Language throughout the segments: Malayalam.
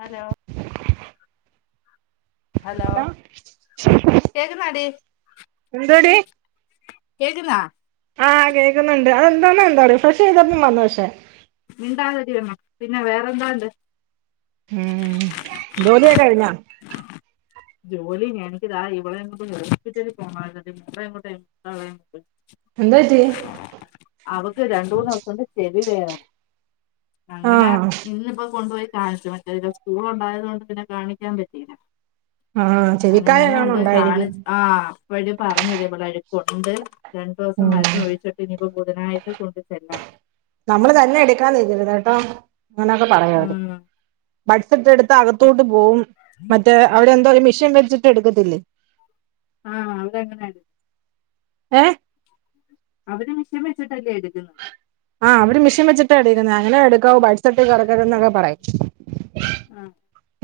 ഹലോ ഹലോ കേക്കുന്നാടി എന്തോടി കേക്കുന്നാ ആഹ് കേക്കുന്നുണ്ട് അതെന്താണ എന്താ ഫ്രഷ് ചെയ്തപ്പം വന്ന പക്ഷെ മണ്ടാതിരിരിക്കണം പിന്നെ വേറെന്താണ്ട് ഉം ജോലിയൊക്കെ കഴിഞ്ഞോ ജോലി എനിക്കതാ ഇവിടെ ഇങ്ങോട്ട് ഹോസ്പിറ്റലിൽ പോണമായിരുനേടി മ ഇങ്ങോട്ടുംട്ട എന്താപറ്റി അവക്ക് രണ്ട മൂന്ന് ദിവസംണ്ട് ചെവി വേദാന അങ്ങനെ ആഹ് ഇന്നിപ്പോ കൊണ്ടുപോയി ചാൻസ് മറ്റേ സ്കൂൾ ഉണ്ടായത് കൊണ്ട് പിന്നെ കാണിക്കാൻ പറ്റിയില്ല ആഹ് അന ചെവിക്കായ എങ്ങാനും ഇന്നൊണ്ട് കാണി ഉണ്ടായിരിക്കും ആ അപ്പഴ പറഞ്ഞ ഇതേപോലെ അഴക്കൊണ്ട് രണ്ടു ദിവസം ഉം മരുന്ന് ഒഴിച്ചിട്ട് ഇനിക്ക് ബുധനായിട്ട് കൊണ്ട് ചെല്ലാം അന്നൊക്കെ പറയാത് ഉം ബഡ്സറ്റ് എടുത്ത് അകത്തോട്ട് പോവും മറ്റേ അവിടെ എന്താ പറ മിഷീൻ വ ട്ട എടുക്കത്തില്ലേ ആ അതെങ്ങനെയാണ് ഏ അവര് മിഷ വച്ചിട്ടല്ലേ എടുക്കുന്നേ ആഹ് ട്ട് കറക്ക എന്നൊക്കെ പറയും ആ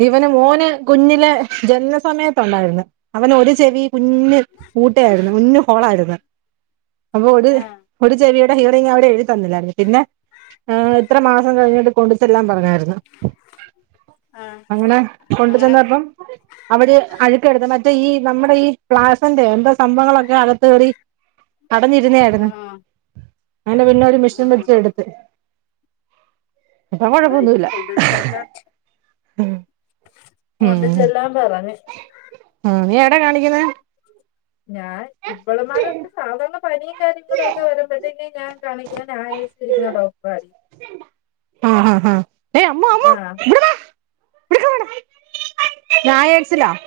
ഇവന് മോന് കുഞ്ഞിലെ ജനന സമയത്ത ഉണ്ടായിരുന്നു അവന ഒരു ചെവി കുഞ്ഞ് കൂട്ട ആയിരുന്നു കുഞ്ഞ് ഹോളായിരുന്നു അപ്പൊ ഒ ആഹ് ഒരു ചെവിയുടെ ഹീറോയിങ് അവിടെ എഴുത്തന്നില്ലായിരുന്നു പിന്നെ ആ എത്ര മാസം കഴിഞ്ഞിട്ട് കൊണ്ട ചെല്ലൻ പറഞ്ഞായി രുന്നു. ആഹ് അങ്ങനെ കൊണ്ട അങ്ങനെ ചന്നപ്പം അവര് അഴുക്ക് എടുത്തുമാറ്റി - മറ്റേ ഈ നമ്മുടെ പ്ലാസന്റെ ഈ എന്താ സംഭവങ്ങളൊക്കെ അകത്ത് കറി. കടന്നിരുന്നായിരുന്നു ആഹ് അന്റെ പിന്നെ ഒരു മെഷീൻ ആഹ് വെച്ച എടുത്ത്. അപ്പൊ അതാ ഇനി കൊഴപ്പൊന്നുല്ല. കൊണ്ട് ചെല്ലാൻ കൊണ്ട് ഉഉം ചെല്ലാൻ പറഞ്ഞ് നീ എടാ കാണിക്കുന്നേ? ഞാൻ ഇപ്പോളമാരൊക്കെ സാധാരണ പനിയും കാര്യങ്ങളും ഒക്കെ വരുമ്പോഴ്ത്തെക്കും ഞാൻ കാണിക്കുന്ന നയേസിലിരിക്കുന്ന ഡോക്ടർ ആഹ് ആഹ് ഹഹ് ഏയ് അമ്മു അമ്മു ആഹ് ഇവടെ വാ ിക്കട ഞായടിച്ചിലാ [unintelligible]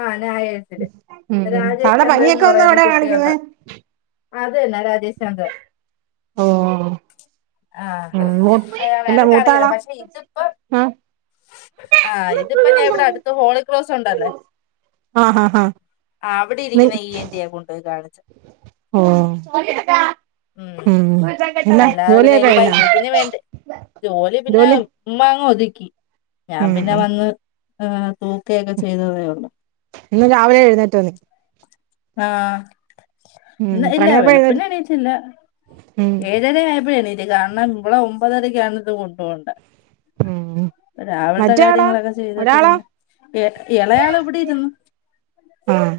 ആഹ രായേഴ്സില് രാജേഷ് അവിടെ പനിയൊക്കെ ചന്ദ്രന്ന് വന്നാ പറയുന്ന എവിടാ കാണിക്കുന്നെ കുട്ടികൾടെ. അതന്നെ രാജശ് ചന്ദ്ര. ഓ ഓ ആ അയാലായാണ് മൂത്താളാ കാണിക്കുന്നെപക്ഷെ പ്പോ ആ ആഹ് ഇതിപ്പോ ഞാൻ ഇവിടെ അടുത്ത ഹോളിക്രോസ് ഉണ്ടല്ലേ. ആ ഹഹ് ഹഹ് ആ അവിടെ ഇരിക്കുന്ന ഇ, എൻ, ഡി, ആ കൊണ്ടോയി കാണിക്കുന്നേ. ഹ [inaudible] ഉം അല്ല അല്ലാതെ പിന്നെ ജോലിയക്കെ ഇനി കയിഞ്ഞോ? പയ്യത്തിന് വേണ്ടേ ജോലി പിന്നെ ഉമ്മങ്ങ് ഒതുകി.. ഞാൻ ഉം പിന്നെ ഉം വന്ന് തൂക്കയൊക്കെ ചെയ്ത്ന്നെഉള്ളൂ. ഇന്ന് രാവിലെ എഴുന്നേറ്റത്. ആഹ ഉം ഇല്ല എത്രണിയായപ്പോ വെളുപ്പിന എഴുന്നേറ്റ് എണീച്ചില്ല. ഉം ഏഴര ആയപ്പോഴാണ് എണീറ്റത് കാരണം ഇവളെ ഒമ്പതരക്കാണ് ഇത് കൊണ്ട പോണ്ടേ? ഉം രാവിലത്തെ മറ്റേ ആളോ കാര്യങ്ങളൊക്കെ ചെയ്തിട്ട് ഒരാളോ പിന്നെ എ ഇളയാള എവിടെ ഇരുന്നു. ആഹ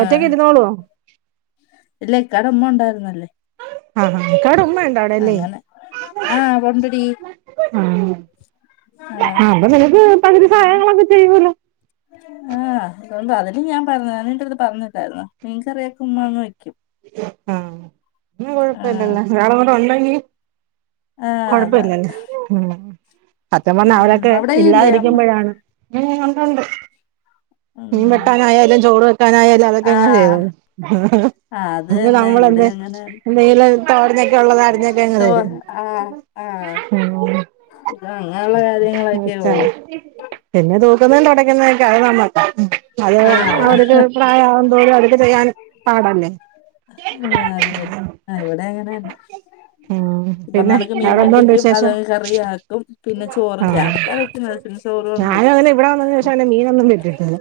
ഒറ്റക്കിഇരുന്നോളുവോ? ഇല്ലേ ഇക്കാടെമ്മ ഉണ്ടായിരുന്നല്ലേ. ആഹ ആാ ഇക്കാടെമ്മ. അങ്ങനെ ആ പൊണ്ടടി. ആ അപ്പ നിനക്ക് പകുതി സഹായങ്ങളൊക്കെ ചെയ്യൂലോ. അൊണ്ട് അതില് ഞാൻഞ്ഞീ അത് പറഞ്ഞിില്ലായിുന്ന നിനക്ക്റിയുമ ഉ്ന്ന് വ ആഹ ആഹ് കൊഴപ്പല്ലല്ല ഒരാളുടെ ഉണ്ടെങ്കി ആഹ് അതാ കൊഴപ്പല്ലല്ലോ സത്തയപറഞ്ഞാ ഉം അവരൊക്കെ അവിടെയില്ലേ അമ്മ ഇല്ലാതിരിക്കുമ്പോഴാണ് ഉണ്ട്ണ്ട്. മീൻ ഉം വെട്ടാനായാലും ചോറ് വെക്കാനായാലും അതൊക്കെ എങ്ങനെ ആഹ് ചെയ്തോളും. ആഹ് അത് അ തന്നെ ഇവിടെ നമ്മളെന്താ അങ്ങനെ എന്തെല തോരനൊക്കെ ഉള്ളത് അരിഞ്ഞൊക്കെ അങ്ങ് തോ തരും. ആഹ് ആഹ് ആ ഇത് അങ്ങനെയുള്ള കാര്യങ്ങളൊക്കെ അ ഉള്ളു പിന്നെ [unintelligible] തൂക്കുന്ന തുടക്കുന്നതൊക്കെ അത് നമ്മക്കാ അത് ആഹ് അവർക്ക് പ്രായംന്തോറും അവർക്ക് ചെയ്യാൻൻ പാടല്ലേ? ആഹ അത് തന്നെ ആ ഇവിടെ എങ്ങനെ ന്നെ ആഹ ഇപ്പാക്ക് മീൻകണ്ടിക്കും അെത പോല കറിയാക്കും പിന്നെ ചോറില്ലാ അത്രയേക്കെ പിന്നെ ചോറ്ല്ലാ ഞാന അങ്ങനെ ഇവിടെ വന്നീന് ശേഷം മീനൊന്നുംമേടിക്കില്ലട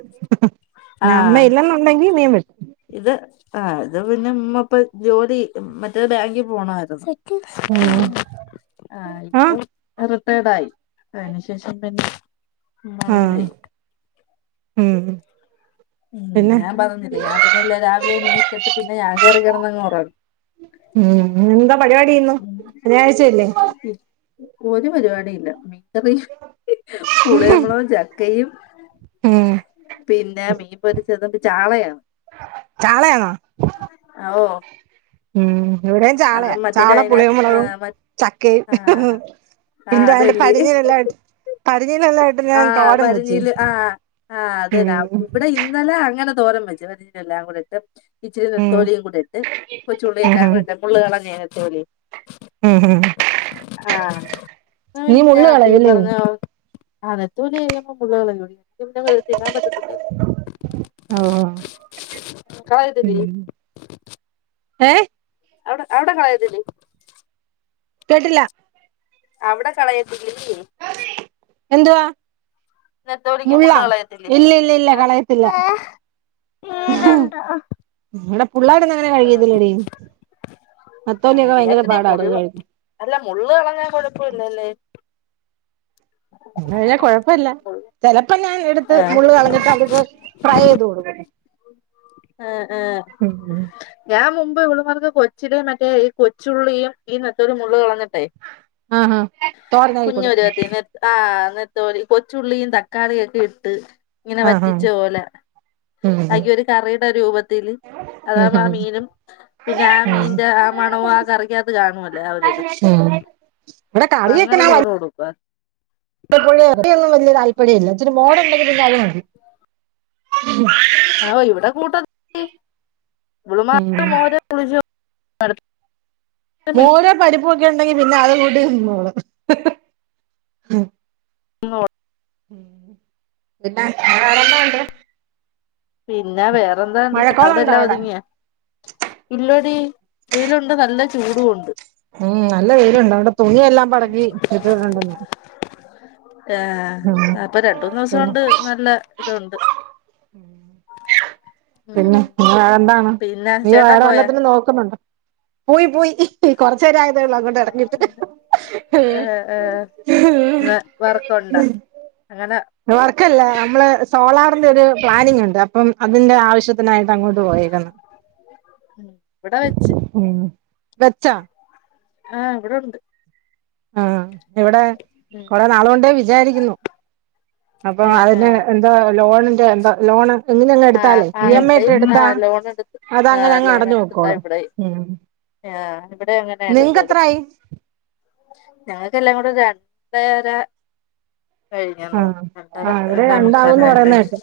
ആഹ് അമ്മയുണ്ടന്നുണ്ടെങ്കി മീൻ മേടിക്ക ഇത് ആ ഇത് പിന്നെ മപ്പൊ ജോലി മറ്റേ ബാങ്കിൽ പോണമായിരുന്നു മ് ആ േടായി അതിനന് ശേഷം പിന്നെ ഹം ഉം ഞാൻ പറഞ്ഞില്ലേ ഞാൻ പിന്നെ ഇല്ല രാവിലെ എനിറ്റിട്ട് പിന്നെ ഞാൻ കയറിയങ്ങ് റങ്ങും. ഉം എന്താ പരിപാടിന്നുന്നു ഉം ശനിയാഴ്ചല്ലേ? ഒരു പരിപാടിയില്ല മീകറിം പുളിയമ്ളും ചക്കയും. ഉം പിന്നെ മീൻ പൊരിച്ചത്ണ്ട് ചാളയാണ്. ചളേണൊ? ഓ ഉം ഇവിടെയും അത് ചാളയാ മറ്റേത് ചാളേം പുളിയും അതിനകത്ത് ആ മൊളകും മ ചക്കയും. ആ ആ എന്താ അന്റെ അതല്ലേ പടിഞ്ഞനല്ലട്ട്. ആ വരിഞ്ഞില് ആ ആ ഉം അതെന്നെ വിടെ ഇന്നലെ അങ്ങനെ തോരം വെച്ച് എല്ലാ കൂടെയിട്ട് ഇച്ചിരി ഉം നത്തോലിയും കൂട്ടിട്ട് കൊച്ചുള്ളി യെല്ലാം ഉം കൂടിട്ട് മുള്ള് കളഞ്ഞത്തോലി ഉം ആ നീ മുള്ള് [unintelligible] ഈ കളയുല്ലേ പറഞ്ഞാള് ആ നെത്തോലി [unintelligible] തിന്നാൻ പറ്റത്തില്ല ഓഹ് കഴ് ത [unintelligible] ഏ അവ്ടെ അവ്ടെ കളയത്തില്ലേ? കേട്ടില്ല. അവ്ടെ കളയത്തില്ലല്ലേ? എന്തുവാ മുള്ള് മുള്ളാ കളയത്തില്ലേ ഇല്ലല്ലല്ല ആഹ് കളയത്തില്ല. വ്ടെ പുള്ളേരങ്ങനെ കഴിക്കത്തില്ലെടീ. ആ അങ്ങനെ അല്ലെടീ മുള്ള് അല്ല മുള്ള്കളഞ്ഞാ കൊഴപ്പുല്ലല്ലേ? അല്ല കൊഴപ് പ്പല്ല ചെലപ്പോ ഞാഎട്ത്ത് ആഹ് മുള്ള് കളഞ്ഞിട്ട് അവർക്ക് ഫ്രൈ ചെയ്ത് കൊടുക്കും. ഉം ഇപ്പവ്ള്മാർക്ക് കൊച്ചില് മറ്റേ ഈ കൊച്ചുള്ളിയും ഈ നത്തലും മുള്ള് കളഞ്ഞ് ട്ടെ ആഹാ തോരനായി കൊടുക്കും കുഞ്ഞൊരുവത്തിന്ന് ആ ന്ന് തോല് കൊച്ചുള്ളിയും തക്കാളി യൊക്കെയിട്ട് ഇങ്ങനെ ആഹാ വറ്റിച്ച പോലെ. ഉം അയ് ഉം ക്കൊരു കറീടെ രൂപത്തില്. അതാവുമ്പോ ആ ഉം മീനും പിന്നെ ആ മീന്റെ ആ മണവും ആ കറിക്കകത്ത് കാണൊല്ലേ ആ ഒരിത്. [inaudible] പ്പ ങ്ങനെ ചോറ് കൊടുക്ക. പ്പഴേ ഒന്നും വല്ല്യ താല്പര്യല്ല ഇച്ചിരി മോര്ണ്ടങ്കി പിന്നത് മതി ആവൊ ഇവടെ കൂട്ട മീ ഇവള് ഉം മാര് മോരോളിച്ചു. പറ. മോരോ പരിപ്പൊക്കെണ്ടെങ്കി പിന്നതും കൂട്ടി തിന്നോളും. ന്നോ ഉം പിന്നെ വേറെനാഉണ്ട്? പിന്നെ വേറെന്താണ്ട് അവിടെല്ലാം അവിടെ ഒരുങ്ങിയാ? ഇല്ലെടീ. വെയ്ലുണ്ട് ന്നല്ല ചൂടൂണ്ട്. ഉം നല്ല വെയ്ലുണ്ട്. അവ്ടെ തുണിയെല്ലാം പടക്കി ഇട്ടിട്ടുണ്ട് ഞാൻ. ആ ഉം അപ്പ പിന്നെ രണ്ടുന്നുസോണ്ട് ന്നല്ലതുണ്ട്. ഉം പിന്നെ വേറെന്താണ്? പിന്നെ നീ ചേട്ടൻ വേറെ പോയാ വല്ലത്തിലും നോക്കുന്നുണ്ടോ? പോയി പോയ്‌ കൊറച്ചേരായതെള്ളൂ അങ്ങൊട്ടെടഞ്ഞിട്ട്. ന്ന് വർക്കുണ്ടാ അങ്ങനെ? വർക്കല്ലേ നമ്മള് സോളാറിന്റൊരു പ്ലാനിങ്ണ്ട് അപ്പം അതിന്റാവശ്യത്തിനായി വ്ടെ വെച്ച്. വെച്ച ആ ഇവ്ടുണ്ട്. ആ എവടേ കൊറേ നാള് കൊണ്ടേ വിജാരിക്കുന്നു. അപ്പൊ ഏഹ് അതിന് ഏഹ് എന്താ ലോണിന്റെ എന്താ ലോണ്. ഇങ്ങനെല്ലാം ആഹ് എടുത്താല് ആഹ് ഇവിടെയും ഇയമ്മയ്ട്ടെടുത്താ ആഹ് ലോൺ എടുത്ത് അതങ്ങനങ്ങടഞ്ഞു പോയ്‌ക്കോളും. ആ വ്ടെ ങ്ങനെടുത്തത്. ഞങ്ങക്കെല്ലാം കൂടെ രണ്ടര കഴിഞ്ഞെന്ന് ആഹ തോന്നുന്നു ആ രണ്ടര ഇവിടെ രണ്ടേ രണ്ടാവുന്ന് മുക്കാലായല്ലേ പറയുന്നേട്ട് രൻ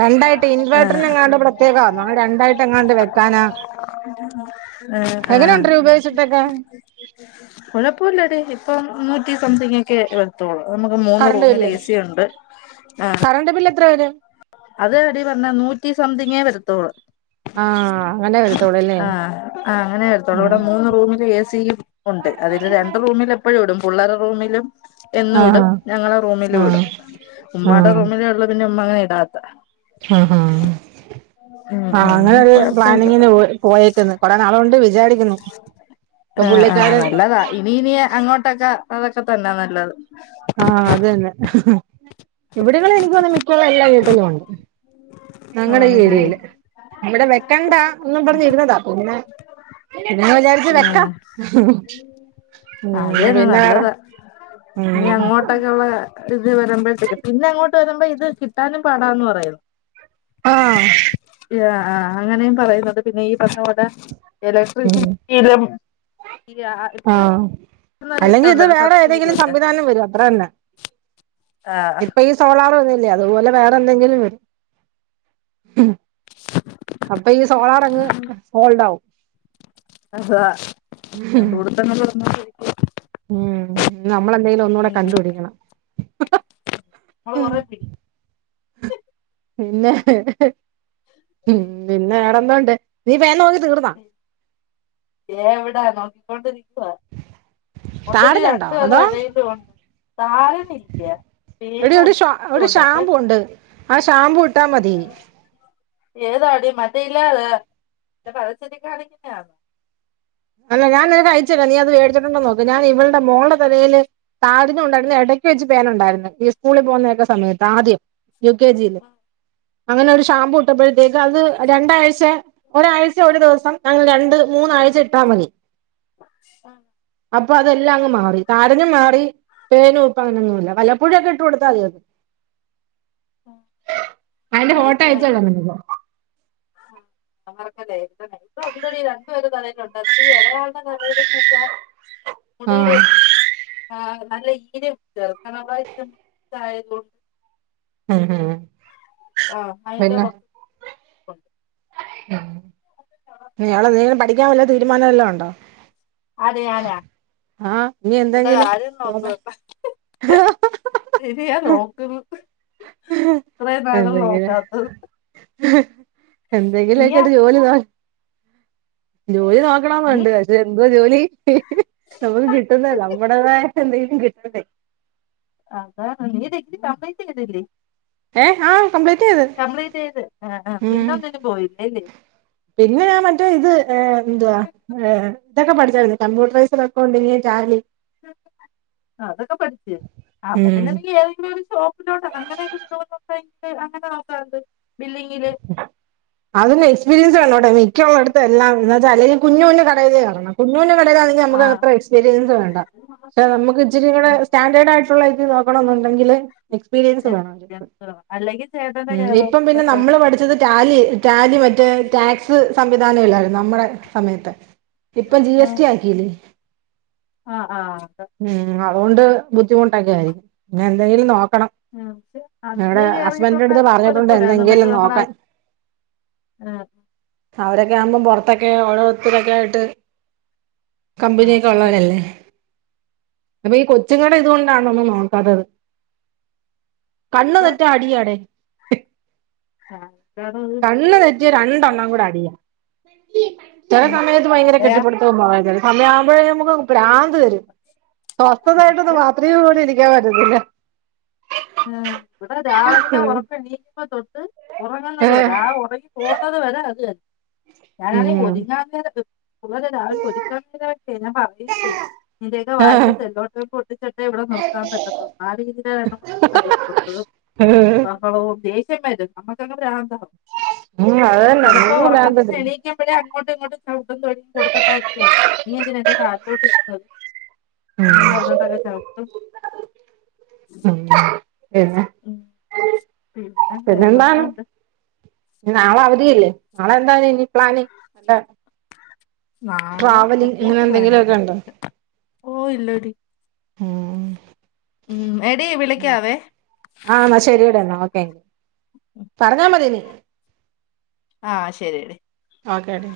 രണ്ടായിട്ട് ആഹ് ഇൻവേർട്ട്റിനങ്ങാണ്ട് പ്രത്യേകന്നോ അതോ രണ്ടായ്ട്ടങ്ങാണ്ട് വെക്കാനാ ആഹ് എങ്ങനെയുണ്ട്രി ഉപയോഗിച്ചിട്ടൊക്കെ കൊഴപ്പുല്ലടി ഇപ്പ മുന്നൂറ്റി സംതിങ്ങൊക്കെ വരുത്തുള്ളൂ നമുക്ക് മൂന്ന് കറണ്ട് റൂമില് ബില്ല് എ സി ഉണ്ട് ആ കറണ്ട് ബില്ല് എത്ര വരും അത് എടി പെണ്ണെ നൂറ്റി സംതിങ്ങേ വരത്തോളൂ ആഹ അങ്ങനെ വരു ആ ആ അങ്ങനൊവരുത്തുള്ളൂ ഇവടെ മൂന്ന് റൂമില് എ സി ഉണ്ട് അതില് രണ്ട് റൂമില് എപ്പഴും ഇടും പിള്ളേരെ റൂമിലും എന്നും ഇടും ആഹ് ഞങ്ങളെ റൂമിലും ആഹ് ഇടും ഉമ്മായുടെ റൂമില ഉള്ള പിന്നെ ഉമ്മ അങ്ങനെ ഇടാത്ത ആഹ് ഉം ആഹ് അങ്ങനെ ഉം ഒരു കൊഴപ്പമില്ല പ്ലാനിങ്ങിന് പോ പോയേക്കുന്നു കൊറേ നാള് കൊണ്ട് വിചാരിക്കുന്നു ഇപ്പൊ ആ ആഹ് പുള്ളിക്കാരൻ നല്ലതാ ഇനി ഇനിയ അങ്ങോട്ടൊക്കെ അതൊക്കെ തന്നെ നല്ലത് ആഹ് അത് തന്നെ ഇവിടങ്ങളിൽ എനിക്കുതോന്നുന്നു മിക്കഉള്ള എല്ലാ വീട്ടിലും ഉണ്ട് ഞങ്ങളുടെ ഈ ആണല്ലേ ഏരിയയില് ഇവിടെ വെക്കണ്ടാ എന്നും പറഞ്ഞിരുന്നതാ പിന്നെ പിന്നെ വിചാരിച്ച് ഉം വെക്കാം ഉം അതന്നെ പിന്നെ വേറെ നല്ലതാ ഇനി ഉം അങ്ങോട്ടൊക്കെ ഉള്ള ഇത് വരുമ്പോഴത്തേക്ക് പിന്നെ അങ്ങോട്ട് വരുമ്പോ ഇത് കിട്ടാനും പാടാന്ന് പറയും ആഹ് ആഹ് അങ്ങനെയും പറയുന്നുണ്ട് പിന്നെ ഈ പറഞ്ഞകട ഉം ഇലക്ട്രിസിറ്റിയിലും ഈ ഇപ്പൊ ആഹ് അല്ലെങ്കിൽ ഇത് ഉണ്ടല്ലോ വേറെ സബ്സിഡി ഏതെങ്കിലും ഒക്കെ സംവിധാനം വരും അത്ര തന്നെ ആഹ് ഇപ്പൊ ഈ സോളാർ വന്നില്ലേ അതുപോലെ വേറെ എന്തെങ്കിലും വരും അപ്പൊ ഈ സോളാറങ്ങ് സോൾഡ് ആകും അതാ കണ്ടുപിടിത്തങ്ങൾ നടന്നു കൊണ്ടിരിക്കുവല്ലേ ഉം നമ്മളെന്തെിലും ഒന്നുകൂടെ കണ്ടുപിടിക്കണം നമ്മള് കൊറേ പിന്നെ ഉം പിന്നെ വേറെന്തുണ്ട് നീ പേൻ നോക്കി തീർന്നാ എവിടാ നോക്കിക്കൊണ്ടിരിക്കുവാ ഒണ്ട്ടി ചാർജുണ്ടോ രണ്ടുപേരെ അതോ തലയിലും ഉണ്ട് താരനില്ല എടി ഒരു പേനുമുണ്ട് ഷാ ഒരു ഈരുമുണ്ട് അപ്പൊ ഷാമ്പു ഉണ്ട് ആ ഷാംപൂട്ടാ മതി ഏതാടി മറ്റേ ഇല്ലാതെ പരസ്യത്തിൽ കാണിക്കുന്നന്നോ അല്ല ഞാൻനിനക്കയയ്ച് തരാം നീ അത് മേടിച്ചിട്ടുണ്ടോയെന്നു നോ ഞാൻ ഇവളടെ മോളുടെ തലയില് താരന്നുണ്ടായിരുന്നു ഇടയ്ക്ക് വെച്ച് പോനുണ്ടായിരുന്നു ഈ സ്കൂളിൽ പോകുന്നൊക്കെ സമയത്ത് ആദ്യം യു കെ ജിയില് അങ്ങനെ ഒരു ഷാമ്പൂ ഇട്ടപ്പോഴത്തേക്ക് അത് രണ്ടാഴ്ച ഒരാഴ്ച ഒരു ദിവസം അങ്ങ് രണ്ട് മൂന്നാഴ് മണതി അ അപ്പൊ അതെല്ലാം അങ് മാറി താരനും മാറി പേന ഇപ്പൊ അങ്ങനെൊന്നുമ ഇല്ല വലപ്പോഴു. ഒക്കെ ഇട്ട് കൊടുത്താൽ മതി അത് അതിന്റെ ഫോട്ടോ അയ്ച്ചു നയിക്കണേ തരാം നിനക്കു ആ മറക്കല്ലേ ഉണ്ടെടി രണ്ടു പേര് തലയിയിലുമുണ്ട് അതില് ഈ ഇളയാളുടെ തലേലെന്ന് വെച്ചാൽ മുടിയിലെ ആഹ് ആഹ് നല്ല ഈരെർക്കണ [unintelligible] [unintelligible] ഉം ഹം ആഹ് അയിന്റ ഉ ഉം നിളെ നീങ്ങള് പഠിക്കാൻ വല്ല തീരുമാനംവല്ലോം ഉണ്ടോ ആര് ഞാനാ ആഹ് ഇനി എന്റെ എന്തെങ്കിലും കാര്യം നോക്കാം [unintelligible] ശരിയാ നോക്ക്ന്ന് ഇത്രേം നാളും നോക്കാത്തെ ഹ എന്തെങ്കിലും ഒക്കെയിട്ട് ജോലി നോ ജോലി നോക്കണം നീ വേണ്ട് പക്ഷെ ഇ ജോലി ഹ്നമുക്ക് കിട്ടുന്ന നമ്മുടേതായ എന്തെങ്കിലും കിട്ടണ്ടേ ആ താണ് നി ഡിഗ്രി പാസായിട്ട് ഇല്ലേ ഡിഗ്രി ഏഹ് ആഹ് കംപ്ലീറ്റ് ചെയ്ത് കംപ്ലീറ്റ് ചെയ്ത് ആ ഉം പിന്നെ ഒന്നിനും പോയില്ലേല്ലേ പിന്നെ ഞാൻ മറ്റേ ഇത് എന്തുവാ അല്ലേ ഇതൊക്കെ പഠിച്ചരുന്നു കമ്പ്യൂട്ടറൈസഡെ അക്കൗണ്ടിങ് ടാലി അതൊക്കെ പഠിച്ചു അപ്പൊ പിന്നെല്ലങ്കി ഏതെങ്കിലും ഒര് ഷോപ്പിലോട്ട അങ്ങനെയൊക്കെ വി [unintelligible] അങ്ങനെ നോക്കാണ്ട് അതിന്ന എക്സ്പീരിയൻസ് വണ്ടോട്ടെ മിക്ക അടുത്ത് എല്ലാം എന്നച്ചാ ല്ലും കുഞ്ഞു കടയതേ കേറണം കുഞ്ഞുഞ് കടയുകാണെങ്കിൽ ആ നമുക്ക്ത്ര എക്സ്പീരിയൻസ് വേണ്ട. പക്ഷെ നമുക്ക് ആ ഇച്ചിരുടെ സ്റ്റാൻഡേർഡ് ആയിട്ടുള്ളത് നോക്കണമെങ്കിൽ എക്സ്പീരിയൻസ് വേണം അവര്ക്ക് ആ. അല്ലെങ്കിൽ ചേട്ടന്റെ ഉം കെയർ ഇപ്പം പിന്നെ ഓഫീസല്ലോ നമ്മള് പഠിച്ചത് ടാലി ടാലി മറ്റേ ടാക്സ് സംവിധാനങ്ങളായിരുന്നു. നമ്മള സമയത്ത് ഇപ്പം ജി എ സ്ടി ആക്കില്ലേ ആ ആ ക്ക അതുകൊണ്ട് ബുദ്ധിമുട്ടൊക്കെ ആയിരിക്കും എന്തെങ്കിലും നോക്ക പക്ഷെ അന്നേ കേറിട്ടുണ്ടായി അടുത്ത് പറഞ്ഞിട്ടുണ്ട് കൊഴപ്പൂില്ലായിരു എന്തെങ്കിലും നമ്മള നോക്കാൻ ആ ഇതൊക്കെ ആവുമ്പം പുറത്തൊക്കെ ഓരോരുത്തരൊക്കെ ആയിട്ട് ആ കമ്പനിയക്ക അതാണ് ഉള്ളവരല്ലേ അപ്പൊ ഈ കൊച്ചുങ്ങളടെ ഇതുകൊണ്ടാണ ഒന്നും നോക്കാത്തത്. കണ്ണ് ഇപ്പം തെറ്റാ അടിയാടെ ആ അതാണ് ഒരു കണ്ണ തെറ്റി രണ്ടെണ്ണാം കൂടെ അടിയാം ചില ഉം സമയത്ത് ഭയങ്കര അതെയാ കെട്ടിപ്പെടുതം ഉമ്മ വെക്കലും സമയ ആവുമ്പോഴേ നമുക്ക് ഭ്രാന്താ രും ഉം, സ്വസ്ഥതായിട്ടൊന്നന്ന് ബാത്റൂമിൽ പോലും ഇരിക്കാൻ പറ്റത്തില്ല ആ ഇവിടെ രാവിലെ ഉറക്കം എനിറ്റപ്പാ തൊട്ട് ഉറങ്ങുന്നത് ഏഹ് വരെ ആ ഉറങ്ങി പോകുന്നത് വരെ അത് ത ഞാനാണ [unintelligible] ഉം ഒരുക്കെ ഞാൻ [unintelligible] പറയയും [unintelligible] ചെയ്യ ഇതയൊക്കെ ഏഹ് വായില് സെല്ലോട്ട പൊട്ടിച്ചിട്ട് ഇവിടെ നിർത്താൻ പറ്റത്തോ ആ രീതിയില [unintelligible] ഏഹ് മ ദേഷ്യം വര് നമ്മുക്കെ ഭ്രാന്ത് ഉം അത് തന്നെ ചിലപ്പോ നമുക്ക് പ്രാന്ത് ഉറക്കത്തി വരും എണീക്കൂ പഴേ അങ്ങോട്ടും ഇങ്ങോട്ടും ഉടൻ തൊഴി കൊടുത്തട്ടായിരിക്ക നീ അതി എന്റെ കലി ലോട്ട് ഇരുന്നത് എന്നും പറഞ്ഞട്ടൊക്കെ ചവിട്ട് ആ പിന്നെ ഉം പിന്നെ പിന്നെന്താണ് വേറെന്താണ്ട് നളേ അവധിയില്ലേ നാളെന്താണ് ഇനി പ്ലാനി എന്താ നാളെ ട്രാവലിങ് അങ്ങനെ പ്രത്യേകിച്ച് പ്ലാനിങ് എന്തെങ്കിലുമൊക്കെ ഉണ്ടോ ഒന്നുമില്ല ഓ ഇല്ലടി ഉം എടി വിളിക്കാവേ ക്ക പറഞ്ഞ മതിന് ആ ശരിടി ഒക്കെ ടി